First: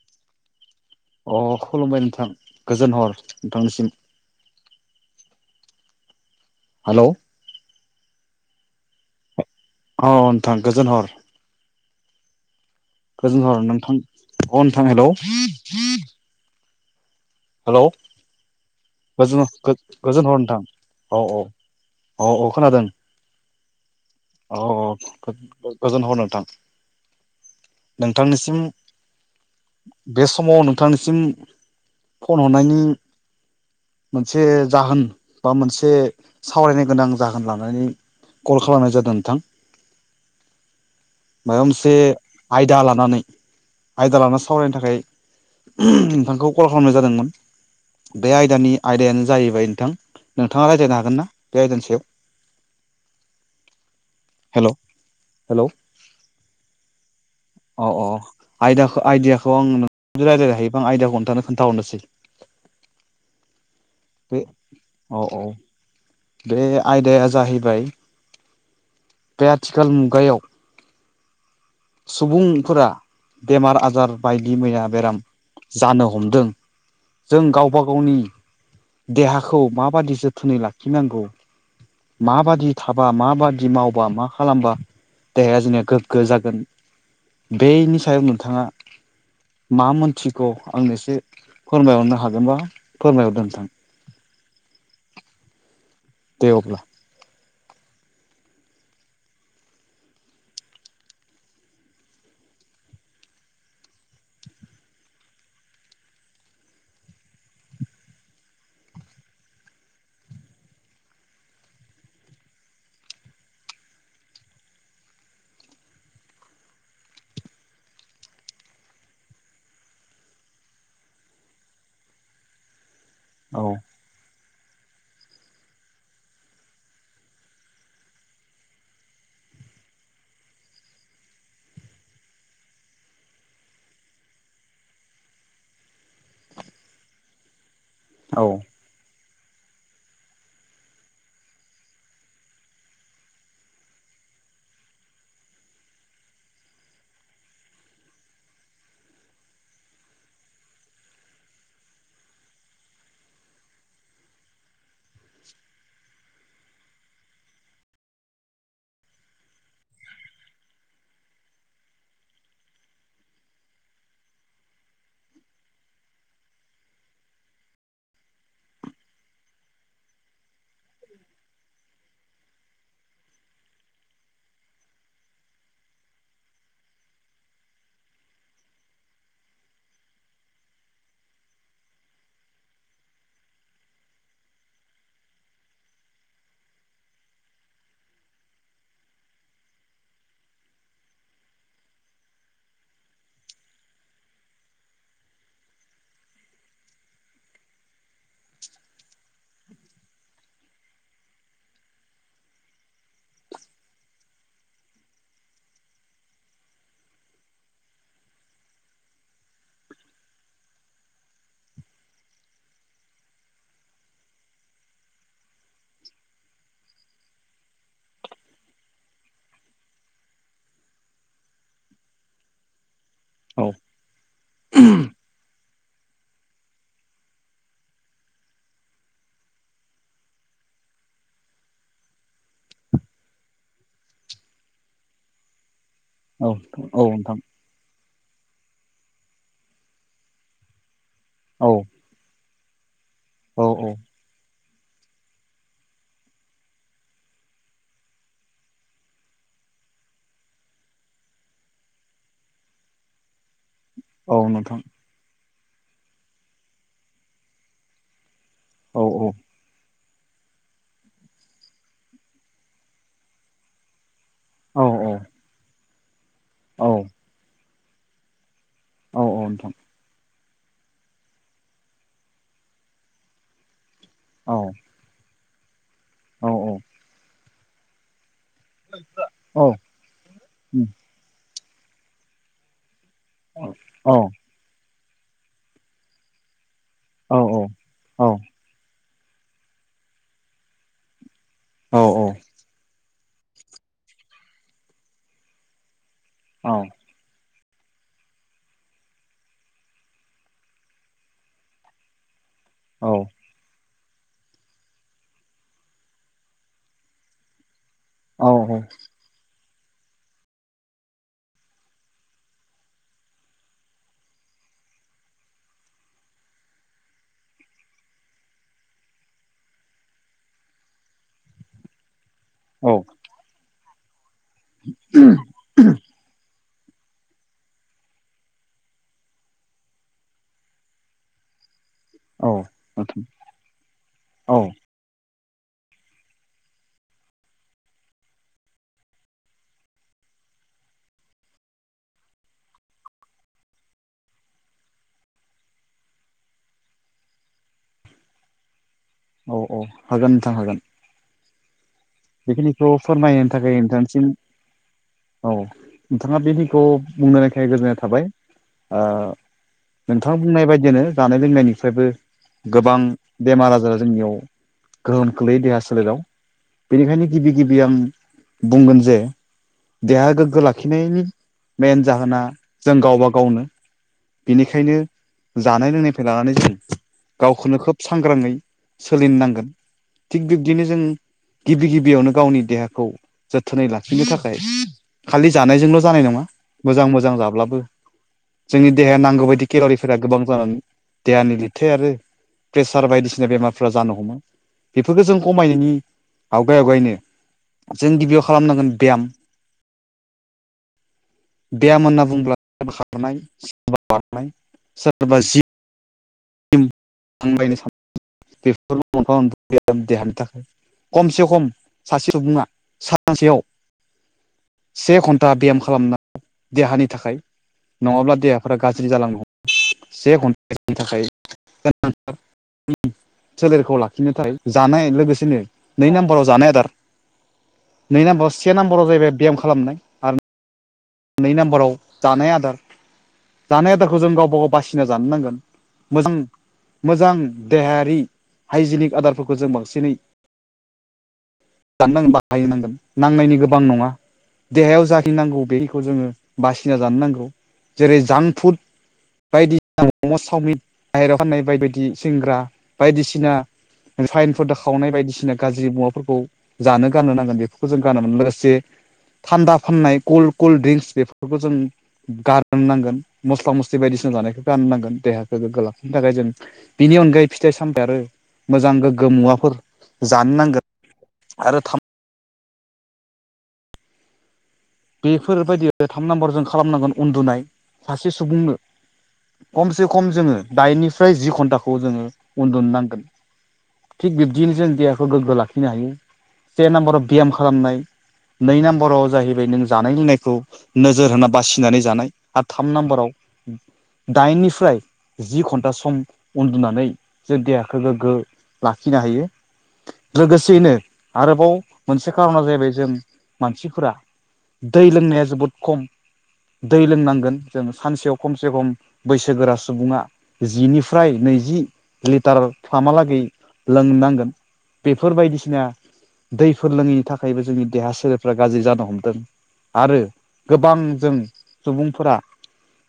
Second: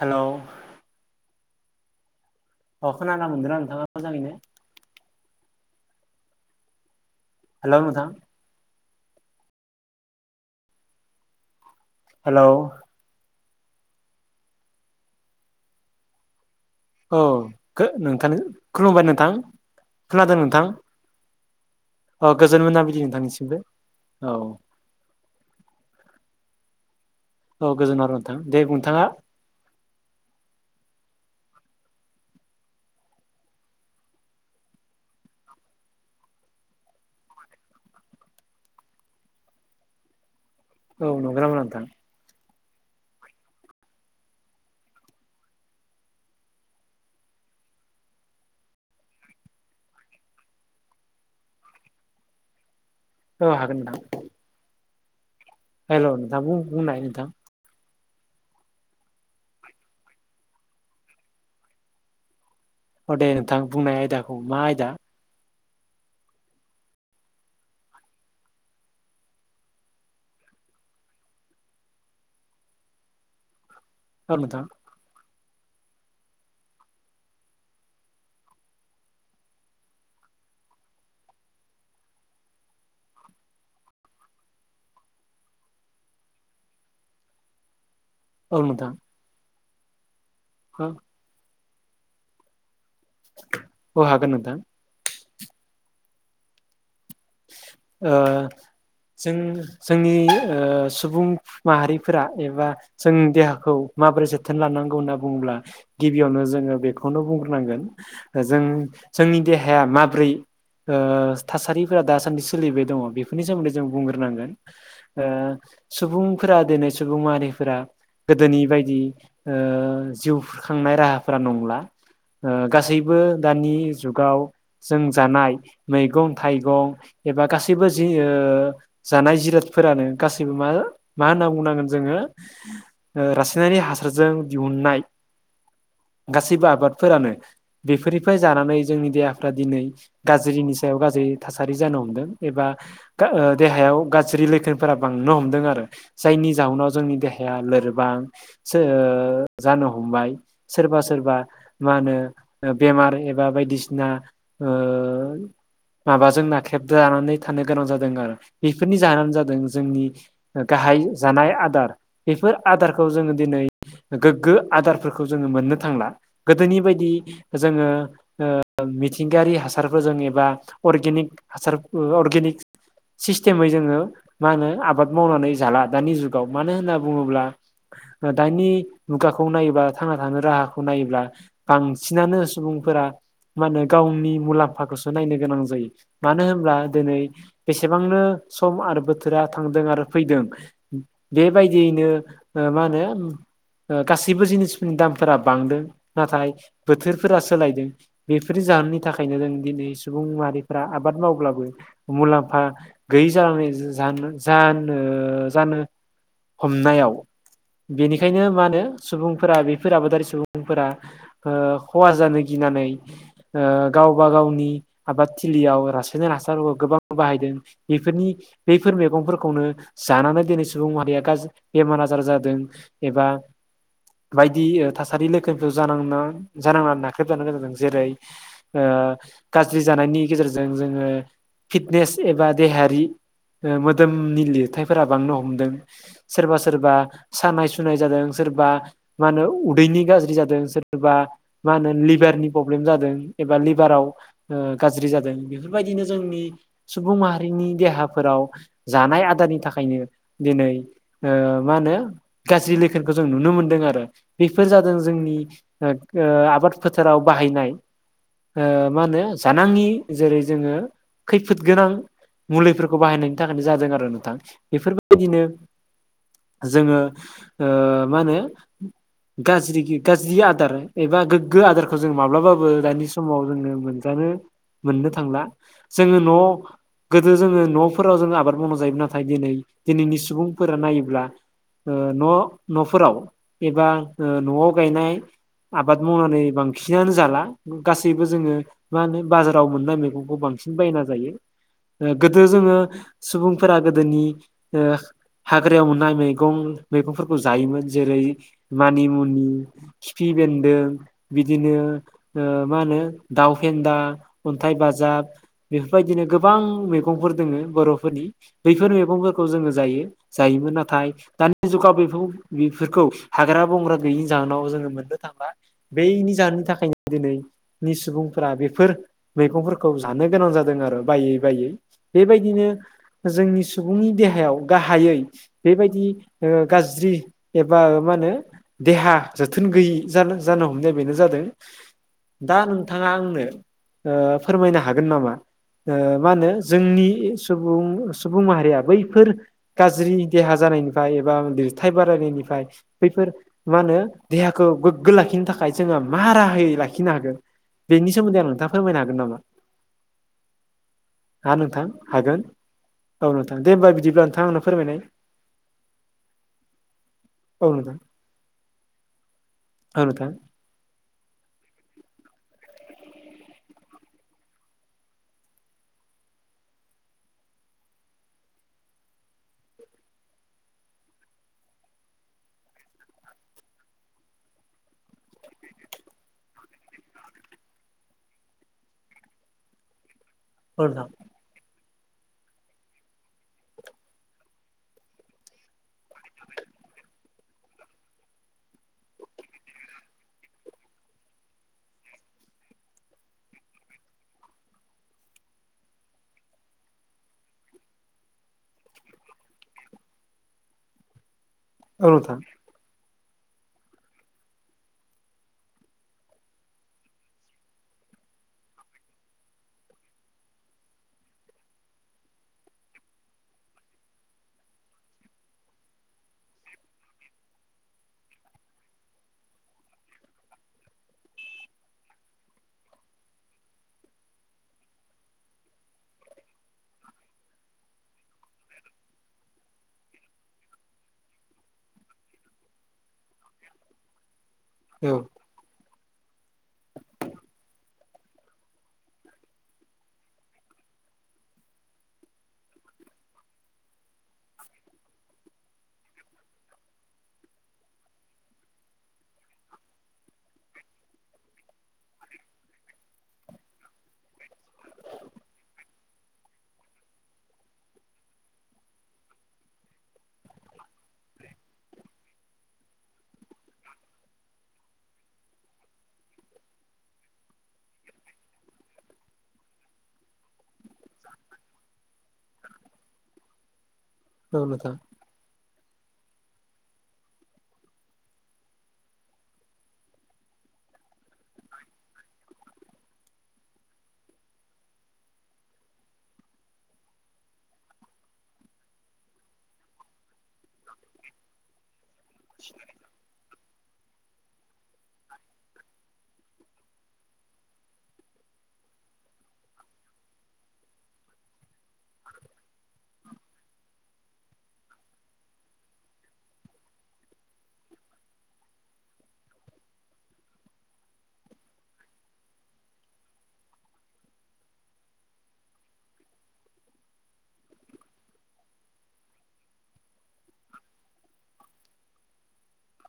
हेल' अ खुलुमबाय नोंथां गोजोन हर नोंथांनिसिम जनो [inaudible] हेल'। हेल' नोंथां। औ नोंथां गोजोन हर हेलौ गोजोन हर नोंथां अ नोंथां हेलौ औ हेलौ नोंथां खुलुमबाय नोंथां गोजोन गोजोन खोनादों हर नोंथां औ औ औ गोजोन मोना बिलि नोंथांनिसिमबो औ गोजोन हर नोंथां औ गोजोन हर नोंथां दे नोंथांनिसिम नोंथाङा बे समाव नोंथांनिसिम फन हरनायनि मोनसे जाहोन बा मोनसे सावरायनो गोनां जाहोन लानानै कल खालामनाय जादों नोंथां औ नंगौ नामा माबा नोंथां मोनसे आयदा लानानै आयदा लानानै सावरायनो थाखाय नोंथांखौ खालामनाय जादोंमोन बे आयदानि आयदायानो जाहैबाय नोंथां नोंथाङा रायज्लायनो हागोन ना बे आयदानि सायाव [inaudible] औ हागोन नोंथां हेल' हेल' हेल' नोंथां बुं बुंनाय नोंथां अ औ आयदीयाखौ आइदियाखौ आंदियलायनो हायोबा आं आइडियाखौ नोंथांनो खोन्थाहरनोसै अ दे नोंथां बुंनाय आयदाखौ मा आयदा अ औ बे आयदाया जाहैबाय बे आथिखाल मुगायाव सुबुंफोरा बेमार आजार औ बायदि नोंथां मैया बेराम जानो हमदों जों गावबा गावनि देहाखौ माबादि जोथोनै लाखिनांगौ माबादि थाबा माबादि मावबा मा खालामबा देहाया जोंनिया गोग्गो जागोन बेनि सायाव औ नोंथाङा नोंथां मा मोनथिगौ आंनो औ एसे फोरमायहरनो हागोनबा फोरमायहरदो नोंथां अ हागोन नोंथां दे अब्ला ओ जों जोंनि सुबुं माहारिफोरा एबा जों देहाखौ माबोरै जोथोन लानांगौ होनना बुङोब्ला गिबियावनो जोङो बेखौनो बुंग्रोनांगोन जों जोंनि देहाया माब्रै थासारिफोरा दासान्दि सोलिबाय दङ बेफोरनि सोमोन्दै जों बुंग्रोनांगोन सुबुंफोरा दिनै सुबुं मारिफोरा गोदोनि बायदि जिउ खांनाय राहाफोरा नंला गासैबो औ दानि जुगाव जों जानाय मैगं थाइगं गं एबा गासैबो जि जानाय जिरादफोरानो गासैबो मा मा होनना बुंनांगोन जोङो रासायनारि हासारजों दिहुननाय गासैबो आबादफोरानो बेफोरनिफ्राय औ जानानै जोंनि देहाफ्रा दिनै गाज्रिनि सायाव गाज्रि थासारि जानो हमदों एबा देहायाव गाज्रि लैखोनफोरा बांनो हमदों आरो जायनि जाहोनाव जोंनि देहाया लोरबां ओ जानो हमबाय। सोरबा सोरबा मा होनो बेमार एबा बायदिसिना ओ। माबाजों नाख्रेबजानानै थानो गोनां जादों आरो बेफोरनि जाहोनानो जादों जोंनि गाहाय जानाय आदार बेफोर आदारखौ जोङो दिनै गोग्गो आदारफोरखौ जोङो मोननो थांला गोदोनि बायदि जोङो मिथिंगायारि हासारफोरजों एबा अर्गेनिक हासार अर्गनिक सिस्टेमै जोङो मा होनो आबाद मावनानै जाला दानि जुगाव मानो होनना बुङोब्ला दानि मुगाखौ नायोब्ला थांना थानो राहाखौ नायोब्ला बांसिनानो सुबुंफोरा मा होनो गावनि मुलाम्फाखौसो नायनो गोनां जायो। मानो होनब्ला दिनै बेसेबांनो सम आरो बोथोरा थांदों आरो फैदों। बेबायदियैनो मा होनो गासैबो जिनिसफोरनि दामफोरा बांदों नाथाय बोथोरफोरा सोलायदों। बेफोर जाहोननि थाखायनो जों दिनै सुबुं माहारिफ्रा आबाद मावब्लाबो। मुलाम्फा गैयि जानाय जा-जा ओ जानो हमनायाव बेनिखायनो मा होनो सुबुंफोरा बेफोर आबादारि सुबुंफोरा ओ खहा जानो गिनानै गावबा गावनि आबाद थिलियाव रासायनारि हासारफोरखौ गोबां बाहायदों बेफोरनि बैफोर मैगंफोरखौनो जानानै दिनै सुबुं माहारिया गाज्रि बेमार आजार जादों। एबा औ बायदि थासारि लोगो जांनानै नाख्रेबजानो गोनां जादों जेरै ओ गाज्रि जानायनि। गेजेरजों जोङो फिटनेस एबा देहायारि मोदोमनि लिरथायफोरा बांनो हमदों औ ।सोरबा सोरबा औ नोंथां सानाय सु सुनाय जादों सोरबा मा होनो उदैनि गाज्रि जादों सोरबा औ मा होनो लिभारनि प्रब्लेम जादों एबा औ औ लिभाराव गाज्रि जादों ।बेफोरबायदिनो जोंनि सुबुं माहारिनि देहाफोराव जानाय आदारनि थाखायनो दिनै ओ मा होनो गाज्रि लैखोनखौ जों नुनो मोनदों आरो। औ बेफोर नोंथां जादों जोंनि ओ आबाद फोथाराव बाहायनाय ओ औ मा होनो जानाङि जेरै जोङो खैफोद गोनां मुलिफोरखौ बाहायनायनि थाखायनो जादों आरो नोंथां। औ बेफोरबायदिनो औ जोङो ओ मा होनो औ नोंथां गाज्रि गाज्रि आदार एबा गोग्गो आदारखौ जों माब्लाबाबो दानि समाव जोङो मोनजानो ओं। मोननो थांला जोङो न' गोदो जोङो न'फोराव जोङो आबाद माव जायोमोन नाथाय दिनै औ दिनैनि सुबुंफोरा नायोब्ला ओ न' न'फोराव औ एबा औ नोंथां ओ न'आव गायनाय आबाद मावनानै बांसिनानो औ जाला । गासैबो जोङो मा होनो बाजाराव मोननाय मैगंखौ बांसिन बायना जायो। गोदो जोङो सुबुंफोरा गोदोनि ओ हाग्रायाव मोननाय मैगं मैगंफोरखौ जायोमोन जेरै मानिमुनि खिफि बेन्दों बिदिनो मा होनो दाउ फेन्दा, अन्थाइ बाजाब बेफोरबायदिनो गोबां मैगंफोर दोङो बर'फोरनि। बैफोर मैगंफोरखौ जोङो जायो जायोमोन नाथाय दानि जुगाव बे बेफोरखौ हाग्रा बंग्रा गैयिनि जाहोनाव जोङो मोननो थांला। बेनि जाहोननि थाखायनो दिनैनि सुबुंफोरा बेफोर मैगंफोरखौ जानो गोनां जादों आरो बायै बायै। बेबायदिनो जोंनि सुबुंनि देहायाव गाहायै बेबायदि ओ गाज्रि एबा ओ मा होनो देहा जोथोन गैयि जानो जानो हमनाय बेनो जादों दा नों नोंथाङा आंनो ओ फोरमायनो हागोन नामा ओ मा होनो जोंनि सुबुं सुबुं माहारिया बैफोर गाज्रि देहा जानायनिफ्राय एबा लिरथाय बारायनायनिफ्राय बैफोर मा होनो देहाखौ गोग्गो लाखिनो थाखाय जोङो मा राहायै लाखिनो हागोन। बेनि सोन्दै आं नोंथां फोरमायनो हागोन नामा? औ औ हागोन नोंथां हागोन। हा नोंथां। हागोन बेखिनिखौ औ फोरमायनो नोंथां दे थाखाय होमबा बिदिब्ला नोंथांसिम नोंथां आंनो फोरमायनाय औ नोंथाङा बे दैखौ बुंनो नायखाय औ नोंथां गोजोननाय थाबाय औ नोंथां बुंनाय बायदियानो जानाय लोंनायनि फ्रायबो गोबां बेमार आजारा जोंनियाव गोहोम खोलैयो देहा सोलेराव बेनिखायनो गिबि गिबि आं बुंगोन जे देहा गोग्गो लाखिनायनि मेइन जाहोना जों गावबा गावनो बेनिखायनो जानाय लोंनायनिफ्राय लानानै जों गावखौनो खोब सांग्राङै सोलि नांगोन थिग बिब्दिनो जों नोंथां गिबि गिबियावनो गावनि देहाखौ जोथोनै लाखिनो थाखाय खालि जानायजोंल' जानाय नङा मोजां मोजां जाब्लाबो जोंनि देहाया नांगौ बायदि केेल'रिफोरा गोबां जानानै देहानि लिरथाय आरो प्रेसार बायदिसिना बेमारफ्रा जानो हमो बेफोरखौ जों खमायनायनि आवगाय आवगायनो जों गिबियाव खालामनांगोन बेयाम बेयाम औ होनना नोंथां बुंब्ला खारनाय सोरबा बारनाय सोरबा जि [unintelligible] बेफोर देहानि थाखाय खमसे खम सासे सुबुङा सानसेयाव से घन्टा बेयाम खालामनाय देहानि थाखाय नङाब्ला देहाफोरा गाज्रि जालांनो हमो से घन्टानि थाखाय [inaudible] सोलेरखौ लाखिनो थाखाय जानाय लोगोसेनो नै नाम्बाराव जानाय आदार नै नाम्बाराव से नाम्बाराव जाहैबाय बेयाम खालामनाय आरो नै नाम्बाराव जानाय आदार जानाय आदारखौ जों गावबा गाव बासिना औ जानो नांगोन मोजां मोजां देहायारि हाइजेनिक आदारफोरखौ जों बांसिनै जान नांगोन बाहायनांगोन नांनायनि गोबां नङा देहायाव जाखिनि नांगौ बे खौ जोङो बासिना जानो नांगौ जेरै जांफुड बायदिसिना मम' चावमिन बाहेरायाव फाननाय बाय बायदि सेंग्रा बायदिसिना फाइनफोर दाखावनाय बायदिसिना गाज्रि मुवाफोरखौ जानो गाननो नांगोन बेफोरखौ जों गाननो मोन लोगोसे थान्दा फाननाय कल कल्ड ड्रिंक्स बेफोरखौ जों गार नांगोन मस्ला मस्लि बायदिसिना जानायखौ गारनो नांगोन देहाखौ गोग्गो लाखिनो थाखाय जों बिनि अनगायै फिथाइ सामथाइ आरो मोजां गोग्गो मुवाफोर जानो नांगोन आरो थाम औ नोंथां बेफोरबायदि थाम नाम्बार जों खालामनांगोन उन्दुनाय सासे सुबुंनो खमसे खम जोङो दाइननिफ्राय जि घन्टाखौ जोङो उन्दुनो नांगोन थिग बिब्दिनो जों देहाखौ गोग्गो लाखिनो हायो से नाम्बाराव बियाम खालामनाय नै नाम्बाराव जाहैबाय नों जानाय लोंनायखौ नोजोर होना बासिनानै जानाय आरो थाम नाम्बाराव दाइननिफ्राय जि घन्टा सम उन्दुनानै जों देहाखौ गोग्गो लाखिनो हायो लोगोसेयैनो आरोबाव मोनसे खारना जाहैबाय जों मानसिफोरा दै लोंनाया जोबोद खम दै लोंनांगोन जों सानसेयाव खमसे खम बैसोगोरा सुबुङा जिनिफ्राय नैजि लिटार फ्रामहालागै लोंनांगोन बेफोर बायदिसिना दैफोर लोङैनि थाखायबो जोंनि देहा सोलेरफ्रा गाज्रि जानो हमदों आरो गोबां जों सुबुंफोरा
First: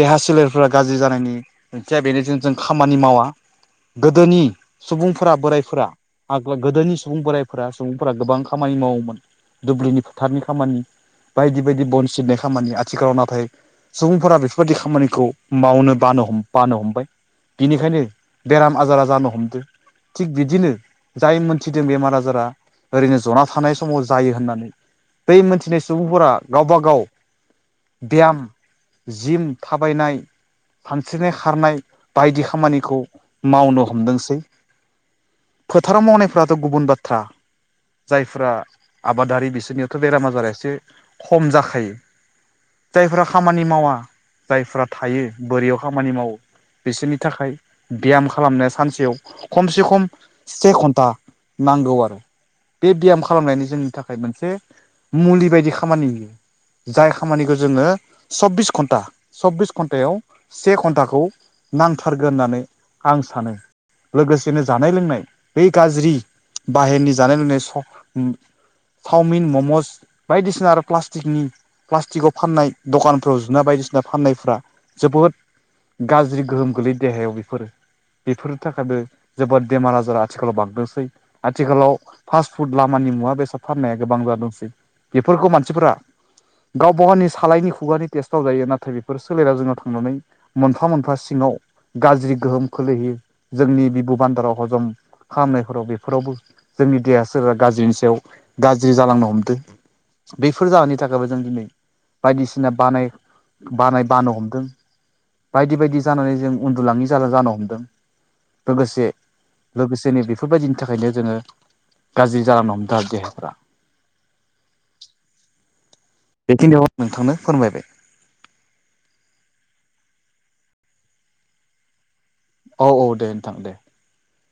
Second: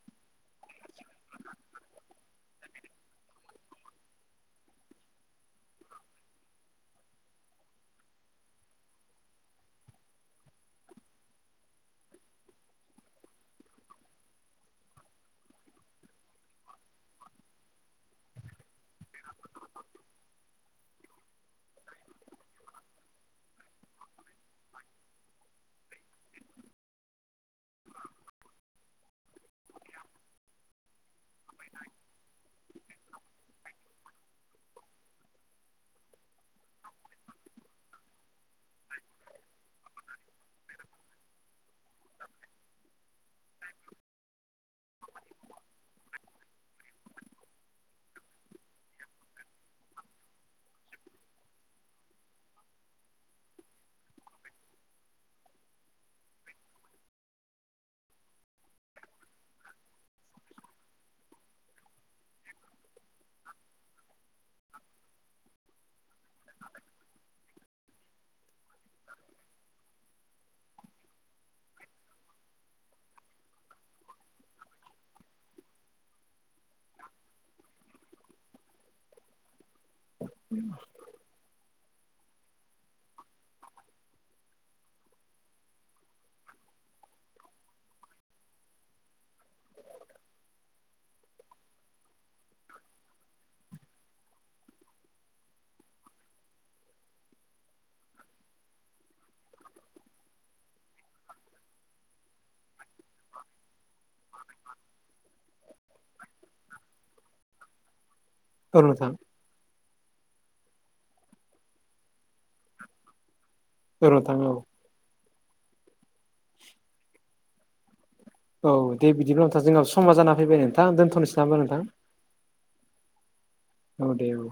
देहा सोलेरफोरा गाज्रि जानायनि ओंथिया बेनो ज जों खामानि मावा गोदोनि सुबुंफोरा बोरायफोरा आग्ला गोदोनि सुबुं बोराइफोरा सुबुंफोरा गोबां खामानि मावोमोन दुब्लिनि फोथारनि खामानि बायदि बायदि बन सिननाय खामानि आथिखालाव नाथाय सुबुंफोरा बेफोरबायदि खामानिखौ मावनो बानो ह बानो हमबाय। बिनिखायनो बेराम आजारा जानो हमदों थिग बिदिनो जाय मोनथिदों बेमार आजारा ओरैनो जना थानाय समाव जायो होननानै बै मोनथिनाय सुबुंफोरा गावबा गाव बेयाम जिम थाबायनाय सानस्रिनाय, खारनाय बायदि खामानिखौ मावनो हमदोंसै फोथाराव मावनायफ्राथ' गुबुन बाथ्रा जायफ्रा आबादारि बिसोरनियावथ' बेराम आजार एसे खम जाखायो जायफोरा खामानि मावा जायफ्रा थायो बोरैयाव खामानि मावो बिसोरनि थाखाय ब्याम खालामनाया सानसेयाव खमसे खम से घन्टा नांगौ आरो बे ब्याम खालामनायनि जोंनि थाखाय मोनसे मुलि बायदि खामानि होयो। जाय खामानिखौ जोङो सब्बिस घन्टा सब्बिस घन्टायाव से घन्टाखौ नांथारगोन होननानै आं सानो लोगोसेनो जानाय लोंनाय बे गाज्रि बाहेरनि जानाय लोंनाय स चाविन ममस बायदिसि सिना आरो प्लास्टिकनि प्लास्टिकआव फाननाय दखानफ्राव जुना बायदिसिना फाननायफ्रा‌ जोबोद गाज्रि गोहोम गोलै देहायाव बेफोरो बेफोरनि थाखायबो जोबोद बेमार आजार आथिखालाव बांदोंसै आथिखालाव फास्ट फुड लामानि मुवा बेसाद फाननाया गोबां जादोंसै फोरफोरखौ मानसिफोरा गावबाव गावनि सालायनि खुगानि टेस्टआव जायो नाथाय बेफोर सोलेराव जोंनाव थांनानै मोनफा मोनफा सिङाव गाज्रि गोहोम खोलैहै जोंनि बिबु बान्दाराव हजम खालामनायफोराव बेफोरावबो जोंनि देहा सोरबा गाज्रिनि सायाव गाज्रि जालांनो हमदों। बैफोर जाहोननि थाखायबो जों दिनै बायदिसिना बानाय बानाय बानो हमदों बायदि बायदि जानानै जों उन्दुलाङि ज जानो हमदों। औ लोगोसे नोंथां लोगोसेनो बेफोरबायदिनि थाखायनो जोङो गाज्रि जालांनो हमदों आरो देहाफ्रा। [unintelligible] बेखिनियाव आ नोंथांनो फोरमायबाय। औ दे बिदिब्ला नोंथां जोंनाबो समा जाना फैबाय नोंथां दोनथ'नोसै नामा नोंथां? औ औ दे नोंथां दे। औ दे‌औ